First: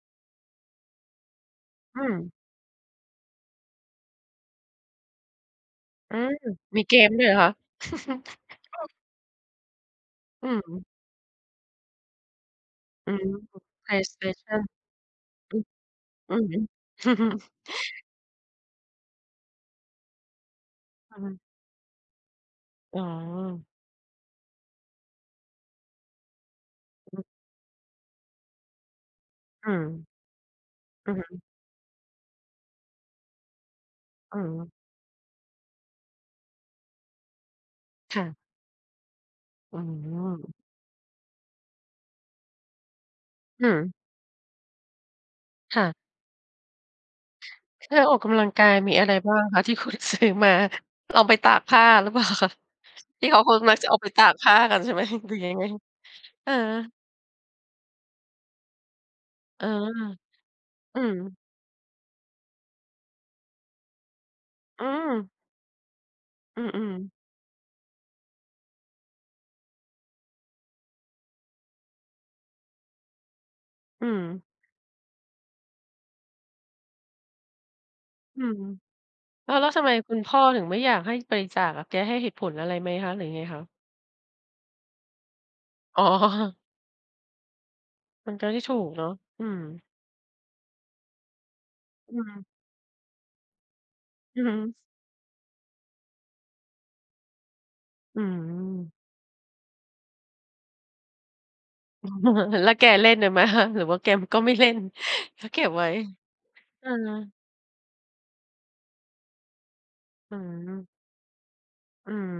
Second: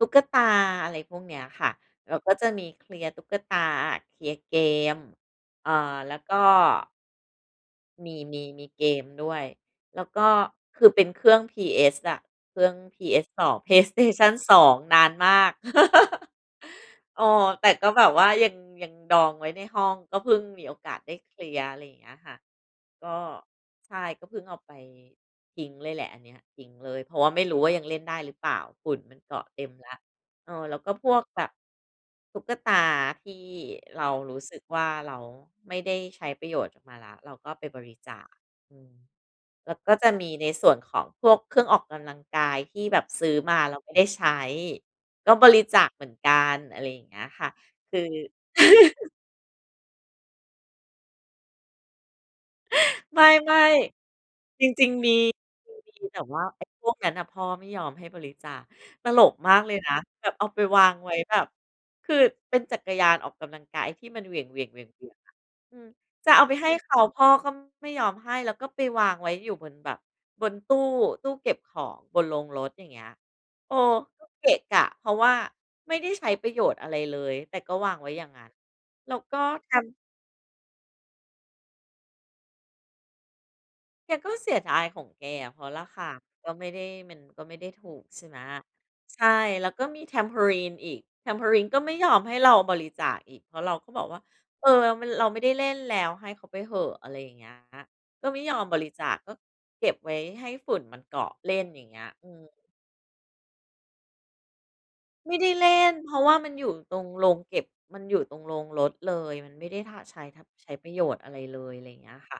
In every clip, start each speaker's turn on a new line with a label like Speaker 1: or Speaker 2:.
Speaker 1: ตุ๊กตา อะไรพวกเนี้ยค่ะ
Speaker 2: อื
Speaker 1: แล
Speaker 2: ม
Speaker 1: ้วก็จะมีเคลียร์ตุ๊กตา เคลียร์เกม อ่า แ
Speaker 2: อ
Speaker 1: ล้
Speaker 2: ื
Speaker 1: ว
Speaker 2: ม
Speaker 1: ก็
Speaker 2: มีเกมด้วยเหรอคะ?
Speaker 1: มี ๆ มี
Speaker 2: อ
Speaker 1: เ
Speaker 2: ื
Speaker 1: ก
Speaker 2: อ
Speaker 1: มด้วย แล้วก็
Speaker 2: อื
Speaker 1: คื
Speaker 2: ม
Speaker 1: อเป็นเครื่อง PS อะ เครื่อง
Speaker 2: อือ
Speaker 1: PS2 PlayStation2
Speaker 2: PlayStation
Speaker 1: นานมา
Speaker 2: อ
Speaker 1: ก
Speaker 2: ือ อือฮึ
Speaker 1: เออ แต่ก็แบบว่ายัง ยังดองไว้ในห้อง ก็เพิ่งมีโอกาสได้
Speaker 2: อื
Speaker 1: เค
Speaker 2: อ
Speaker 1: ลียร์ อะไรอย่างเงี้ยค่ะ
Speaker 2: อ๋
Speaker 1: ก็
Speaker 2: อ
Speaker 1: ใช่ ก็เพิ่งเอาไป ทิ้งเลยแหละ อันเนี้ยทิ้งเลย เพร
Speaker 2: อ
Speaker 1: าะว
Speaker 2: ือ
Speaker 1: ่าไม่รู้ว่ายังเล่นได้หรือเปล่า ฝุ่นมันเกาะเต
Speaker 2: อ
Speaker 1: ็
Speaker 2: ื
Speaker 1: มแล้ว
Speaker 2: ม
Speaker 1: เออ แล้วก็พ
Speaker 2: อื
Speaker 1: ว
Speaker 2: อ
Speaker 1: ก
Speaker 2: ฮึ
Speaker 1: แบบ ตุ๊กตาที่เราร
Speaker 2: อื
Speaker 1: ู้สึก
Speaker 2: ม
Speaker 1: ว่าเราไม่ได้ใช้ประโยชน์จากมันแล้ว เราก็ไปบริจ
Speaker 2: ค
Speaker 1: า
Speaker 2: ่
Speaker 1: ค
Speaker 2: ะ
Speaker 1: อือ แล
Speaker 2: อ
Speaker 1: ้
Speaker 2: ื
Speaker 1: วก็จะมีใ
Speaker 2: ม
Speaker 1: นส่วนของพวกเครื่องออกกำลังกายที่แบบซื้อมา
Speaker 2: อื
Speaker 1: แล้วไม
Speaker 2: ม
Speaker 1: ่ได้ใช้ ก็บริจ
Speaker 2: ค่
Speaker 1: าค
Speaker 2: ะ
Speaker 1: เหมือนกัน อะไรอย่างเงี้ยค่ะ ค
Speaker 2: ถ้า
Speaker 1: ือ
Speaker 2: ออกกำลังกาย มีอะไรบ้างคะ ที่คุณซื้อมา เอาไปตากผ้า หรือเปล่าคะ?
Speaker 1: ไ
Speaker 2: ที่เขาค
Speaker 1: ม่
Speaker 2: งมักจะเอาไปตากผ้า
Speaker 1: ๆ จ
Speaker 2: กัน
Speaker 1: ริ
Speaker 2: ใช
Speaker 1: ง
Speaker 2: ่ไหม
Speaker 1: ๆ มี
Speaker 2: หรือยังไง?
Speaker 1: จริง ๆ มี แต่ว่า
Speaker 2: เอ
Speaker 1: ไอ้พ
Speaker 2: อ
Speaker 1: วกนั้นน่ะพ่อไม่ยอมให้บริจาค ตลกมา
Speaker 2: เ
Speaker 1: ก
Speaker 2: ออ
Speaker 1: เลยนะ แบบเอาไปวาง
Speaker 2: อื
Speaker 1: ไว้แ
Speaker 2: ม
Speaker 1: บบ คือเป็นจักรยานออกกำลังกายไอ้ที่มันเหวี่ยง ๆ เหว
Speaker 2: อื
Speaker 1: ี่ยง
Speaker 2: ม
Speaker 1: ๆ อะ อือ จะเอาไป
Speaker 2: อื
Speaker 1: ให้เข
Speaker 2: อ
Speaker 1: า
Speaker 2: ๆ
Speaker 1: พ่อก็ไม่ยอมให้ แล้วก็ไปวางไว้อยู่บนแบบบนตู้ ตู้เก็บของบนโรงรถ อย่างเงี้ย เออ
Speaker 2: อื
Speaker 1: ก็
Speaker 2: ม
Speaker 1: เกะกะ เพราะว่าไม่ได้ใช้ประโยชน์อะไรเลย แต่ก็วางไว้อย่างง
Speaker 2: อื
Speaker 1: ั้น
Speaker 2: ม
Speaker 1: แล้วก็
Speaker 2: อ้าว แล้
Speaker 1: ท
Speaker 2: วทำไม
Speaker 1: ำ
Speaker 2: คุณพ่อถึงไม่อยากให้บริจาคอะ แกให้เหตุผลอะไรไหมคะ หรือยังไงคะ?
Speaker 1: แกก็เสียดายของแกอะ เพราะราค
Speaker 2: อ๋
Speaker 1: าก็
Speaker 2: อ
Speaker 1: ไม่ได้ มันก็ไม่ได้ถูก ใช่
Speaker 2: มั
Speaker 1: ไ
Speaker 2: น
Speaker 1: หม
Speaker 2: ก็ไม่ถูกเนาะ
Speaker 1: ใช่
Speaker 2: อืม
Speaker 1: แล้วก็มี Trampoline อีก Trampoline ก็ไม่ย
Speaker 2: อ
Speaker 1: อ
Speaker 2: ื
Speaker 1: มให้
Speaker 2: ม
Speaker 1: เราบริจาคอีก เพราะเราก็บอกว่า
Speaker 2: อือฮ
Speaker 1: "เอ
Speaker 2: ึ
Speaker 1: อ เรา ม เราไม่ได้เล่นแล้ว ให้เขาไปเหอะ" อะไรอย่างเงี้ย
Speaker 2: อื
Speaker 1: ก็ไม่ยอมบ
Speaker 2: ม
Speaker 1: ริจาค ก็เก็บไว้ให้ฝุ่นมันเกาะเล่น อย่างเงี้ย อือ
Speaker 2: แล้วแกเล่นด้วยไหมคะ หรือว่าแกก็ไม่เล่น?
Speaker 1: ไม่
Speaker 2: ก
Speaker 1: ได
Speaker 2: ็
Speaker 1: ้
Speaker 2: เก็
Speaker 1: เล
Speaker 2: บ
Speaker 1: ่
Speaker 2: ไว้
Speaker 1: น เพราะว่ามันอยู่
Speaker 2: เอ
Speaker 1: ตรงโร
Speaker 2: อ
Speaker 1: งเก็บ มันอยู่ตรงโรงรถเลย มันไม่ได้ ท ใช้
Speaker 2: อื
Speaker 1: ทำ ใช้ป
Speaker 2: ม
Speaker 1: ระโยชน์อะไรเลย อะไรอย่างเง
Speaker 2: อื
Speaker 1: ี้ย
Speaker 2: ม
Speaker 1: ค่ะ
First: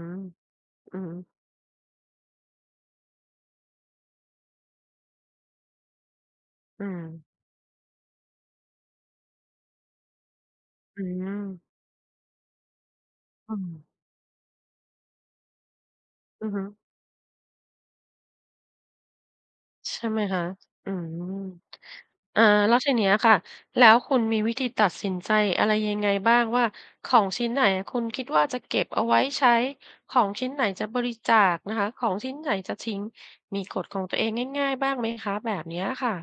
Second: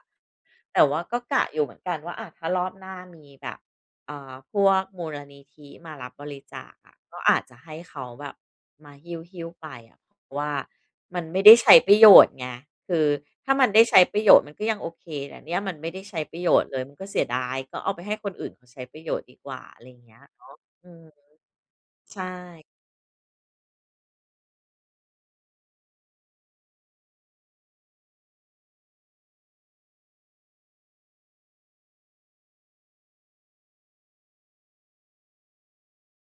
Speaker 1: แต่
Speaker 2: อ
Speaker 1: ว
Speaker 2: ื
Speaker 1: ่า
Speaker 2: ม
Speaker 1: ก็กะอยู่เหมือนกันว่า อา ถ้ารอบหน้ามีแบบ อ่า พวกมูลนิธิมารับบริจาค
Speaker 2: อื
Speaker 1: อะ ก็
Speaker 2: ม
Speaker 1: อาจจะให้เขาแบบมาหิ้ว ๆ ไปอะ เพราะว่า
Speaker 2: อื
Speaker 1: มันไม่ได้
Speaker 2: ม
Speaker 1: ใช้ประโยชน์ไง คือถ้
Speaker 2: อ
Speaker 1: า
Speaker 2: ื
Speaker 1: มัน
Speaker 2: ม
Speaker 1: ได้ใช้ประโยชน์มันก็ยังโอเคแต่เนี่ยมันไม่ได้ใช้ประ
Speaker 2: อ
Speaker 1: โ
Speaker 2: ื
Speaker 1: ย
Speaker 2: อฮึ
Speaker 1: ชน์เลยมันก็เสียดาย ก็เอาไปให้คนอื่นเขาใช้ประโยชน์ดีกว่า อะไรอย
Speaker 2: ใช
Speaker 1: ่า
Speaker 2: ่
Speaker 1: งเงี
Speaker 2: ไ
Speaker 1: ้
Speaker 2: หม
Speaker 1: ย
Speaker 2: ค
Speaker 1: เน
Speaker 2: ะ
Speaker 1: าะ อ
Speaker 2: อื
Speaker 1: ือ
Speaker 2: ม
Speaker 1: ใช
Speaker 2: อา
Speaker 1: ่
Speaker 2: แล้วทีเนี้ยค่ะ แล้วคุณมีวิธีตัดสินใจอะไรยังไงบ้างว่า ของชิ้นไหนคุณคิดว่าจะเก็บเอาไว้ใช้ ของชิ้นไหนจะบริจาคนะคะ ของชิ้นไหนจะทิ้ง มีกฎของตัวเองง่าย ๆ บ้างไหมคะ? แบบเนี้ยค่ะ